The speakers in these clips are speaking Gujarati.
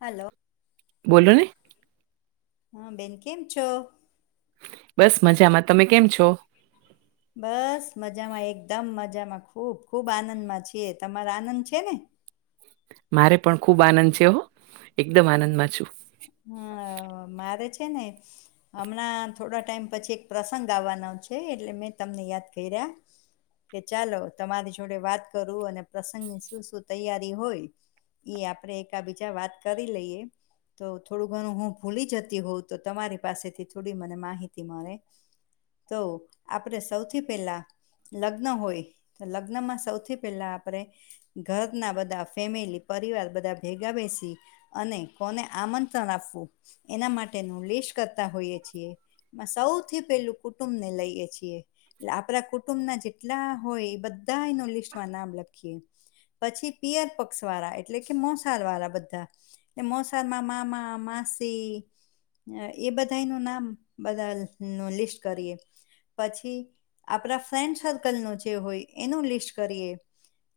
હલો બોલો ની હા બેન કેમ છો બસ મજામાં તમે કેમ છો બસ મજામાં એકદમ મજામાં ખૂબ ખૂબ આનંદમાં છે તમારો આનંદ છે ને મારે પણ ખૂબ આનંદ છે હ એકદમ આનંદમાં છું હા મારે છે ને હમણાં થોડા ટાઈમ પછી એક પ્રસંગ આવવાનો છે એટલે મેં તમને યાદ કર્યા કે ચાલો તમારી જોડે વાત કરું અને પ્રસંગની શું શું તૈયારી હોય એ આપણે એકા બીજા વાત કરી લઈએ તો થોડું ઘણું હું ભૂલી જતી હોઉં તો તમારી પાસેથી થોડી મને માહિતી મળે તો આપણેે સૌથી પહેલા લગ્ન હોય તો લગ્નમાં સૌથી પહેલા આપણે ઘરના બધા ફેમિલી પરિવાર બધા ભેગા બેસી અને કોને આમંત્રણ આપવું એના માટેનું લીશ કરતા હોઈએ છીએ સૌથી પેલું કુટુંબ ને લઈએ છીએ એટલે આપણા કુટુંબ ના જેટલા હોય એ બધાયનું લિસ્ટમાં નામ લખીએ પછી પિયર પક્ષ વાળા એટલે કે મોસાળ વાળા બધા મોસા રમાં મામા માસી અ એ બધા ન નામ બધા ન લિસ્ટ કરીએ પછી આપણા ફ્રેન્ડ સર્કલ નું જે હોય એનું લિસ્ટ કરીએ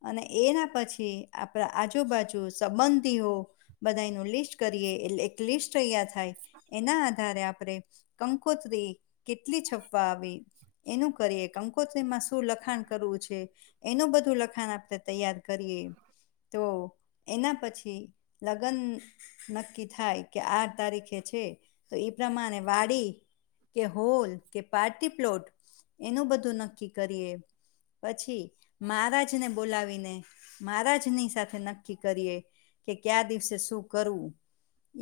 અને એના પછી આપણા આજુબાજુ સંબંધીઓ બધા ન લિસ્ટ કરીએ એટલે એક લિસ્ટ તૈયાર થાય એના આધારે આપણે કંકોતરી કેટલી છપ્પા આવી એનું કરીએ કંકોત્રી મા શું લખાણ કરવું છે, એનું બધું લખાણ આપણે તૈયાર કરીએ તો એના પછી લગ્ન નક્કી થાય કે આ તારીખે છે તો એ પ્રમાણે વાડી કે હોલ કે પાર્ટી પ્લોટ એનું બધું નક્કી કરીએ પછી મહારાજને બોલાવીને મહારાજની સાથે નક્કી કરીએ કે ક્યા દિવસે શું કરવું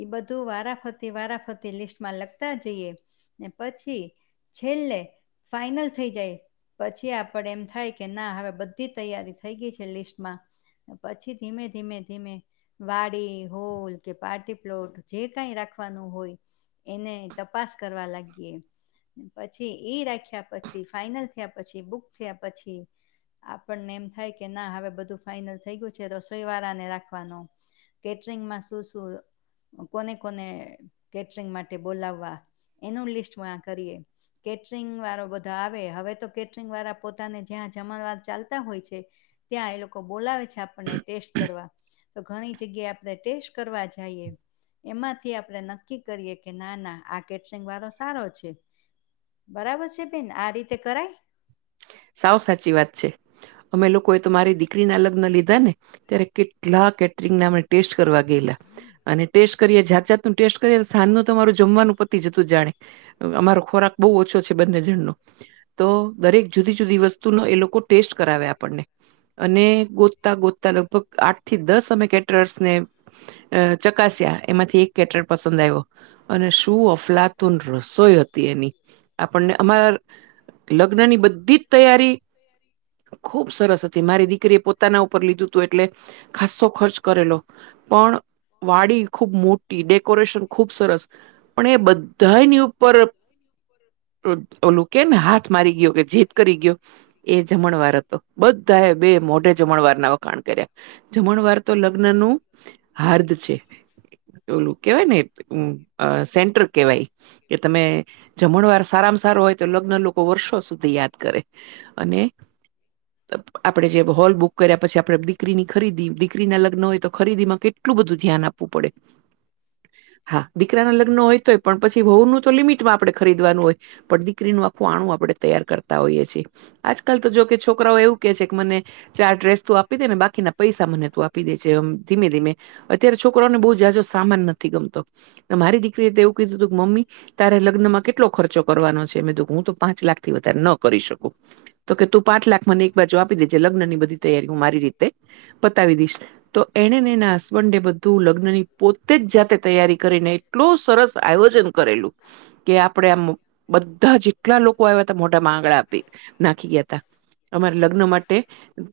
એ બધું વારાફતી વારાફતી લિસ્ટમાં લખતા જઈએ ને પછી છેલ્લે ફાઈનલ થઈ જાય પછી આપડ એમ થાય કે ના હવે બધી તૈયારી થઈ ગઈ છે લિસ્ટમાં પછી ધીમે ધીમે ધીમે વાડી હોલ કે પાર્ટી પ્લોટ જે કઈ રાખવાનું હોય એને તપાસ કરવા લાગીએ પછી એઈ રાખ્યા પછી ફાઈનલ થયા પછી બુક થયા પછી આપણને એમ થાય કે ના હવે બધું ફાઈનલ થઈ ગયું છે રસોઈ વાળાને રાખવાનું કેટરિંગમાં શું શું કોને કોને કેટરિંગ માટે બોલાવા એનું લિસ્ટ મા કરીએ કેટરિંગ વાળો બધો આવે હવે તો કેટરિંગ વાળા પોતાને જ્યાં જમણવાર ચાલતા હોય છે, ત્યાં એ લોકો બોલાવે છે આપણને ટેસ્ટ કરવા તો ઘણી જગ્યાએ આપડે ટેસ્ટ કરવા જઈએ એમાંથી આપણે નક્કી કરીએ કે ના ના આ કેટરિંગ વાળો સારો છે, બરાબર છે, બેન આ રીતે કરાય સાવ સાચી વાત છે, અમે લોકોએ તો મારી દીકરી ના લગ્ન લીધા ને ત્યારે કેટલા કેટરિંગ ના અમે ટેસ્ટ કરવા ગયેલા અને ટેસ્ટ કરીયે જાત જાત નુ ટેસ્ટ કરીયે તમારું જમવાનું પતિ જતું જાણે અમારો ખોરાક બહુ ઓછો છે બંને જણ નો તો દરેક જુદી જુદી વસ્તુનો એ લોકો ટેસ્ટ કરાવે આપણને અને ગોતતા ગોતતા લગભગ આઠ થી દસ અમે કેટરર્સ ને અ ચકાસ્યા એમાંથી એક કેટર પસંદ આવ્યો અને શું અફલાતુન રસોઈ હતી એની આપણને અમારા લગ્ન ની બધ બી તૈયારી ખુબ સરસ હતી મારી દીકરીએ પોતાના ઉપર લીધું હતું એટલે ખસ્સો ખર્ચ કરેલો પણ વાડી ખુબ મોટી ડેકોરેશન ખુબ સરસ પણ એ બધાની ઉપર ઓલું કે ને હાથ મારી ગયો કે જીદ કરી ગયો એ જમણવાર હતો બધા એ બે મોઢે જમણવાર ના વખાણ કર્યા જમણ વાર તો લગ્ન નું હાર્દ છે, ઓલું કેવાય ને હ અ સેન્ટર કેવાય કે તમે જમણવાર સારામાં સારો હોય તો લગ્ન લોકો વર્ષો સુધી યાદ કરે અને [inaudible] આપડણે જે હોલ બુક કર્યા પછી આપડે દીકરીની ખરીદી દીકરીના લગ્ન હોય તો ખરીદીમાં કેટ એટલું બધું ધ્યાન આપવું પડે [inaudible] હા દીકરા ના લગ્ન હોય તોય પણ પછી વહુ નું તો લિમિટમાં આપડણે ખરીદવાનું હોય પણ દીકરીનું આખું આણું આપડણે તૈયાર કરતા હોઈએ છીએ આજકાલ તો જો કે છોકરાઓ એવું કેહે છે કે મને ચાર ડ્રેસ તો આપી દે ને બાકીના પૈસા મને તો આપી દે છે ધીમે ધીમે અત્યારે છોકરોને બહુ જાજો સામાન નથી ગમતો મારી દીકરી તો એવું કીધું મમ્મી તારે લગ્નમાં કેટલો ખર્ચો કરવાનો છે મે હું તો પાંચ લાખથી વધારે ન કરી શકું તો કે તું પાંચ લાખ મને એક બાજુ આપી દેજ લગ્ન ની બધી તૈયારીઓ હું મારી રીતે પતાવી દઈશ તો એને એના હસબન્ડે બધું લગ્ન ની પોતે જ જાતે તૈયારી કરીને એટલું સરસ આયોજન કરેલું કે આપણેે આમ બધા જ કેટલા લોકો આયવા તા મોઢામાં આગડા આપી નાખી ગયા તા અમારે લગ્ન માટે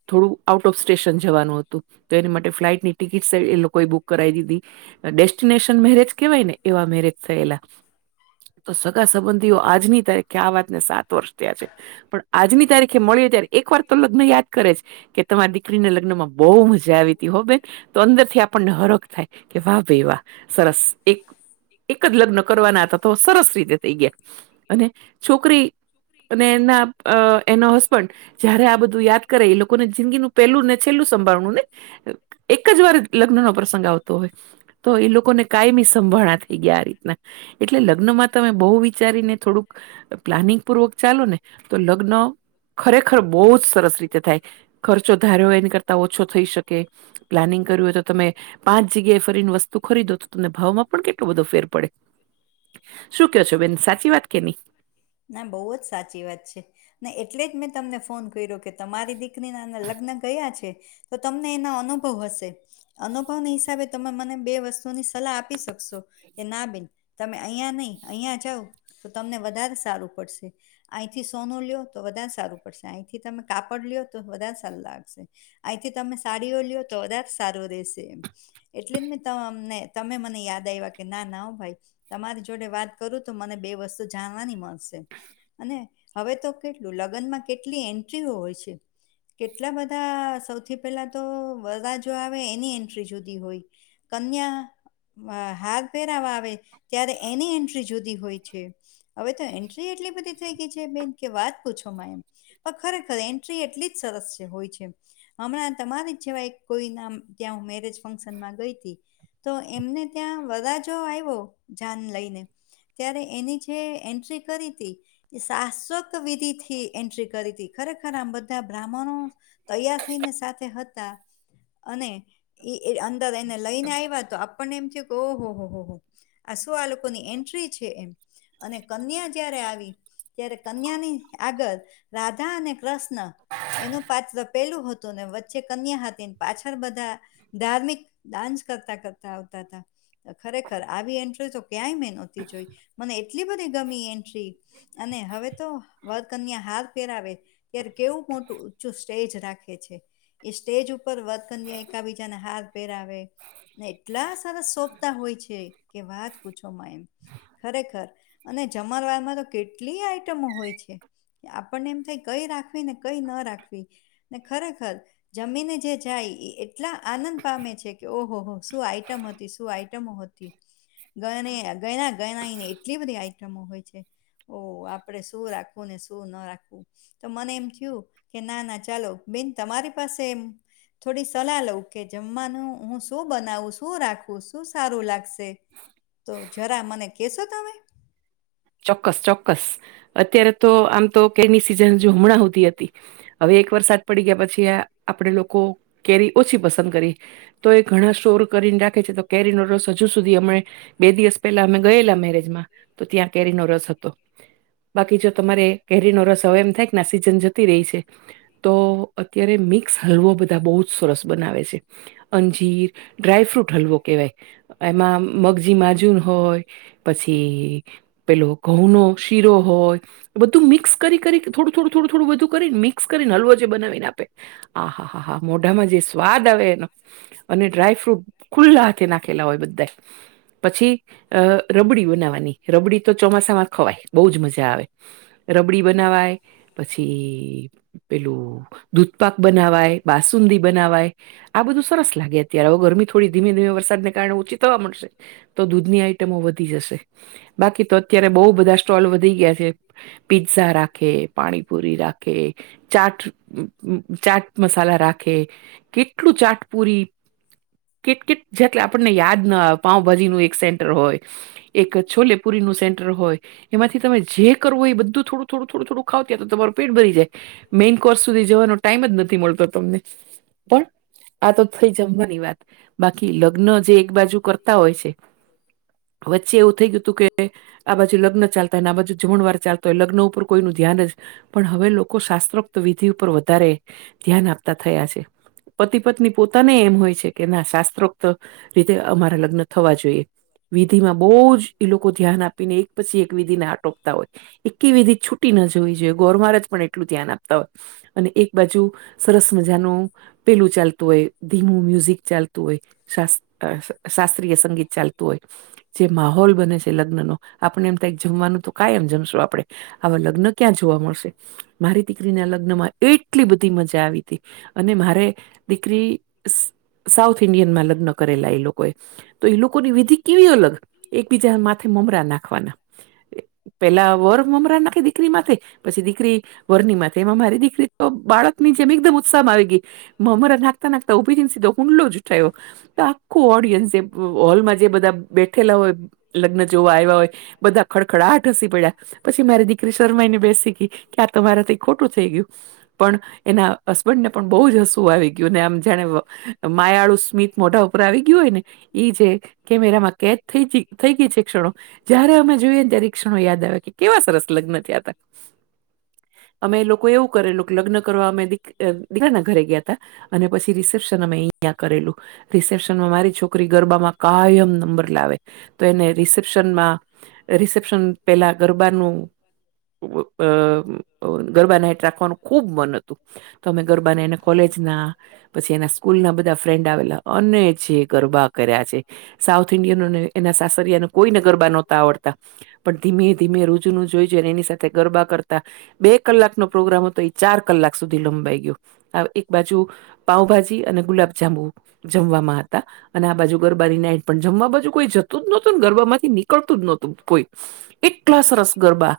થોડું આઉટ ઓફ સ્ટેશન જવાનું હતું તો એની માટે ફ્લાઇટ ની ટિકિટ એ લોકોએ બુક કરાવી દીધી ડેસ્ટિનેશન મેરેજ કેવાય ને એવા મેરેજ થયેલા તો સગા સંબંધીઓ આજની તારીખે આ વાત ને સાત વર્ષ થયા છે પણ આજની તારીખે મળ્યો ત્યારે એક વાર તો લગ્ન યાદ કરે છે કે તમારી દીકરીને લગ્ન માં બહુ મજા આવીતી હો બેન તો અંદર થી આપણને હરખ થાય કે વા ભઈ વાહ સરસ એક એક જ લગ્ન કરવાના હતા તો સરસ રીતે થઈ ગયા અને છોકરી અને એના એનો હસબન્ડ જયારે આ બધું યાદ કરે એ લોકો લોકોને જિંદગીનું પહેલું ને છેલ્લું સંભાળણું ને એક જ વાર લગ્નનો પ્રસંગ આવતો હોય તો એ લોકોને કાયમી સંભાણા થઈ ગયા આ રીતના એટલે લગ્નમાં તમે બહુ વિચારીને થોડુંક પ્લાનિંગ પૂર્વક ચાલો ને તો લગ્ન ખરેખર ખર બહુ જ સરસ રીતે થાય ખર્ચો ધાર્યો હોય એને કરતા ઓછો થઈ શકે પ્લાનિંગ કર્યું હોય તો તમે પાંચ જગ્યાએ ફરીને વસ્તુ ખરીદો તો તમને ભાવમાં પણ કે એટલો બધો ફેર પડે શું કયો છો બેન સાચી વાત કે નહી ના બહુ જ સાચી વાત છે ને એટલે જ મેં તમને ફોન કર્યો કે તમારી દીકરી નાના લગ્ન કર્યા છે. તો તમને એના અનુભવ હશે અનુભવની હિસાબે તમે મને બે વસ્તુઓની સલાહ આપી શકશો કે ના બેન તમે અહીં નહી અહીયાં જાાવ તો તમને વધારે સારું પડશે. અહીંથી સોનું લ્યો તો વધારે સારું પડશે અહીંથી તમે કાપડ લ્યો તો વધારે સારું લાગશે અહીંથી તમે સાડીઓ લયોઓ તો કદાચ સારું રહેશે એમ એટલે જ મેં ત મને તમે મને યાદ આવ્યા કે ના ના હો ભાઈ તમારી જોડે વાત કરું તો મને બે વસ્તુ જાણવાની મળશે અને હવે તો કેટલું લગ્નમાં કેટલી એન્ટ્રીઓ હોય છે. કેટલા બધા સૌથી પહેલા તો બધા જો આવે એની એન્ટ્રી જુદી હોય કન્યા હાર પેરાવા આવે ત્યારે એની એન ટ્રી જુદી હોય છે હવે તો એન્ટ્રી એટલી બધી થઈ ગઈ છે બેન કે વાત પૂછોમાં એમ પણ ખરેખર એન્ટ્રી એટલી જ સરસ છે હોય છે હમણાં તમારી જેવા એક કોઈ ના ત્યાં મેરેજ ફંક્શનમાં ગઈ હતી તો એમને ત્યાં વરાજો આવ્યો જાન લઈને ત્યારે એની જે એન્ટ્રી કરી હતી. એ શાશ્વત વિધિથી એન્ટ્રી કરી હતી ખરેખર આમ બધા બ્રાહ્મણો તૈયાર થઈને સાથે હતા અને એ અંદર એને લઈને આવ્યા તો આપણને એમ થયું કે ઓહ હો હો હો આ સો આ લોકોની એન્ટ્રી છે એમ અને કન્યા જયારે આવી ત્યારે કન્યાની આગળ રાધા અને કૃષ્ણ એનું પાછળ પેલું હતું ને વચ્ચે કન્યા હતી ને પાછળ બધા ધાર્મિક ડાન્સ કરતા કરતા આવતા હતા ખરેખર આવી એન્ટ્રી તો ક્યાંય મે જોઈ મને એટલી બધી ગમી એન્ટ્રી અને હવે તો વર કન્યા હાર પેરાવે ત્યારે કેવું મોટું ઊંચું સ્ટેજ રાખે છે એ સ્ટેજ ઉપર વર્ક અન્યા એકાબીજાને હાર પહેરાવે ને એટલા સારા સોંભતા હોય છે કે વાત પૂછો માં એમ ખરેખર અને જમારવારમાં તો કેટલી આઈટમો હોય છે કે આપણને એમ થાય કઈ રાખવી ને કઈ ન રાખવી ને ખરેખર જમીને જે જાય એ એટલા આનંદ પામે છે કે ઓહોહ શું આઈટમ હતી શું આઈ આમો હતી ગ ગણા ગણાને એટલી બધી આઈટમો હોય છે ઓ આપડે શું રાખવું ને શું ના રાખવું તો મને એમ થયું કે ના ના ચાલો બેન તમારી પાસે એમ થોડી સલાહ લઉં કે જમવાનું હું શું બનાવું શું રાખવું શું સારું લાગશે તો હા જરા મને કહેશો તમે ચોક્કસ ચોક્કસ અત્યારે તો આમ તો કેરની સિઝન જો હમણાં હતી હતી હવે એક વરસાદ પડી ગયા પછી આપણે લોકો કેરી ઓછી પસંદ કરી તો એ ઘણા સ્ટોર કરીને નાખે છે તો કેરીનો રોસ હજુ સુધી બે દિવસ પેલા અમે ગયેલા મેરેજમાં તો ત્યાં કેરીનો રસ હતો બાકી જો તમારે કેરીનો રસ હવે એમ થાયને આ સિઝન જતી રહી છે તો અત્યારે મિક્સ હલવાો બધા બહુ જ સરસ બનાવે છે અંજીર ડ્રાયફ્રૂટ હલવો કેવાય એમાં મગજી માજુર હોય પછી પેલો ઘઉં નો શીરો હોય બધું મિક્સ કરી કરી થોડું થોડું થોડું થોડું બધું કરીને મિક્સ કરીને હલવો જે બનાવીને આપે આ હા હા હા મોઢામાં જે સ્વાદ આવે એનો અને ડ્રાયફ્રૂટ ખુલ્લા હાથે નાખેલા હોય બધા પછી અ રબડી બનાવવાની રબડી તો ચોમાસામાં ખવાય બહજ મજા આવે રબડી બનાવાય પછી પેલું દૂધપાક બનાવાય બાસુંદી બનાવાય આ બધું સરસ લાગે અત્યારે હવે ગરમી થોડી ધીમે ધીમે વરસાદને કારણે ઓછી થવા મળશે તો દૂધની આઈટમો વધી જશે બાકી તો અત્યારે બઉ બધા સ્ટોલ વધી ગયા છે પીઝા રાખે પાણીપુરી રાખે ચાટ ચાટ મસાલા રાખે કેટલું ચાટપુરી કેટ કેટ જેટલે આપણને યાદ ના આવે પાઉભાજી નું એક સેન્ટર હોય એક છોલે પુરીનું સેન્ટર હોય એમાંથી તમે જે કરવું એ બધું થોડું થોડું થોડું થોડું ખાવ ત્યાં તો તમારું પેટ ભરી જાય મેન કોર્સ સુધી જવાનો ટાઈમ જ નથી મળતો તમને પણ આ તો થઈ જમવાની વાત બાકી લગ્ન જે એક બા કરતા હોય છે વચ્ચે એવું થઈ ગયું હતું કે આ બાજુ લગ્ન ચાલ જુ જમણ વાર ચાલતો હોય લગ્ન ઉપર કોઈનું ધ્યાન જ પણ હવે લોકો શાસ્ત્રોક્ત વિધિ ઉપર વધારે ધ્યાન આપતા થયા છે પતિ પત્ની પોતાને એમ હોય છે કે ના શાસ્ત્રોક્ત રીતે અમારા લગ્ન થવા જોઈએ વિધિમાં બહુ જ એ લોકો ધ્યાન આપીને એક પછી એક વિધિને આટોકતા હોય એક વિધી છુટી ન જોવી જોઈએ ગોર માર જ પણ એટલું ધ્યાન આપતા હોય અને એક બાજુ સરસ મજાનું પેલું ચાલતું હોય ધીમું મ્યુઝિક ચાલતું હોય શ શાસ્ત્રીય સંગીત ચાલતું હોય જે માહોલ બને છે લગ્ન નો આપણે એમ થ જમવાનું તો કઈ એમ જમશો આપડણે આવા લગ્ન ક્યાં જોવા મળશે મારી દીકરીના લગ્ન માં એટલી બધી મજા આવી તી અને મારે દીકરી સાઉથ ઇન્ડિયનમાં લગ્ન કરેલા એ લોકોએ તો એ લોકોની વિધિ કેવી અલગ એકબીજા મમરા નાખવાના પેલા વર મમરા નાખે દીકરીમાં પછી દીકરી વરની મા એમાં મારી દીકરી તો બાળક ની જેમ એકદમ ઉત્સાહ આવી ગઈ મ મરા નાખતા નાખતા [unintelligible] તો આખું ઓડિયન્સ જે હોલમાં જે બધા બેઠેલા હોય લગ્ન જોવા આવ્યા હોય બધા ખડખડાટ હસી પડ્યા પછી મારી દીકરી શર્માયને બેસી ગઈ કે આ તો મારા થી ખોટું થઈ ગયું. પણ એના હસબન્ડ ને પણ બહુ જ હસવું આવી ગયું ને આમ જાણે માયાળુ સ્મિતથ મોઢા ઉપર આવી ગયું હોય ને ઈ જે કેમેરામાં કેદ થઈ ગઈ થઈ ગઈ છે ક્ષણો જયારે અમે જોઈએ ને ત્યારે ક્ષણો યાદ આવે કે કેવા સરસ લગ્ન થયા હતા [inaudible] અમે એ લોકો એવું કરેલુ કે લગ્ન કરવા અમે દી દીકરા ના ઘરે ગયા અને પછી રિસેપ્શન અમે અહંયા કરેલું રિસેપ્શનમાં મારી છોકરી ગરબામાં કાયમ નંબર લાવે તો એ ને રિસેપ્શન રિપ્શન પેલા ગરબા નું અ ગરબાના હઠ રાખવાનું ખુબ મન હતું તો અમે ગરબાને એને કોલેજ ના [unintelligible] પછી એના સ્કૂલ ના બધા ફ્રેન્ડ આવેલા અને જે ગરબા કર્યા છે સાઉથ ઇન્ડિયનને એના સાસરિયાને કોઈને ગરબા નહોતા આવડતા પણ ધીમે ધીમે રૂજુનું જોઈ છે એની સાથે ગરબા કરતા બે કલાક નો પ્રોગ્રામ હતો એ ચાર કલાક સુધી લંબાઈ ગયો બાજુ પાઉભાજી અને ગુલાબ જાંબૂ જમવાવામાં હતા અને આ બાજુ ગરબાની નાઈટ પણ જમવા બાજુ કોઈ જ ું જ નહોતું ને ગરબા માંથી નીકળતું જ નોતું કોઈ એટલા સરસ ગરબા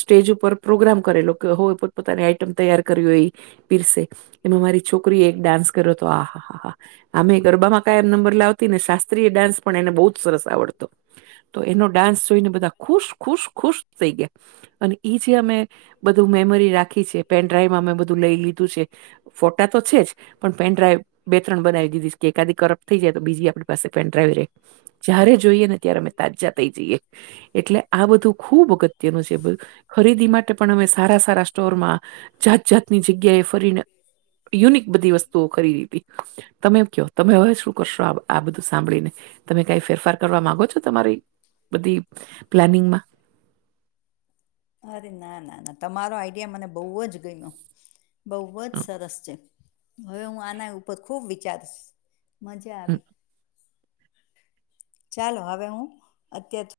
સ્ટેજ ઉપર પ્રોગ્રામ કરેલો કે હો પોપતાની તૈયાર કર્યું એ પીરસે એમાં મારી છોકરીએ એક ડાન્સ કર્યો હતો આ હા હા હા અમેયે ગરબામાં કાયમ નંબર લાવતી ને શાસ્ત્રીય ડાન્સ પણ એને બહુ જ સરસ તો એનો ડાન્સ જોઈને બધા ખુશ ખુશ ખુશ થઈ ગયા અને ઈ જે અમે બધું મેમરી રાખી છે પેનડ્રાઈવમાં અમે બધું લઈ લીધું છે ફોટા તો છે જ પણ પેન ડ્રાઈવ બે ત્રણ બનાવી દીધીછે કે એકાદી કરપ્ટ થઈ જાય તો બીજી આપણી પાસે પેન ડ્રાઈવ રે જયારે જોઈએ ને ત્યારે અમે તાજા થઈ જઈએ એટલે આ બધું ખુબ અગત્યનું છે ખરીદી માટે પણ અમે સારા સારા સ્ટોરમાં જાત જાતની જગ્યાએ ફરીને યુનિક બધી વસ્તુઓ ખરીદી હતી તમે કયો તમે હવે શું કરશો આ બધું સાંભળીને તમે કઈ ફેરફાર કરવા માંગો છો તમારી બધી પ્લાનિંગમાં અરે ના ના ના તમારો આઈડિયા મને બહુ જ ગમ્યો બહુ જ સરસ છે હવે હું આના ઉપર ખુબ વિચારીસ મજા આવી ચાલો હવે હું અત્યાર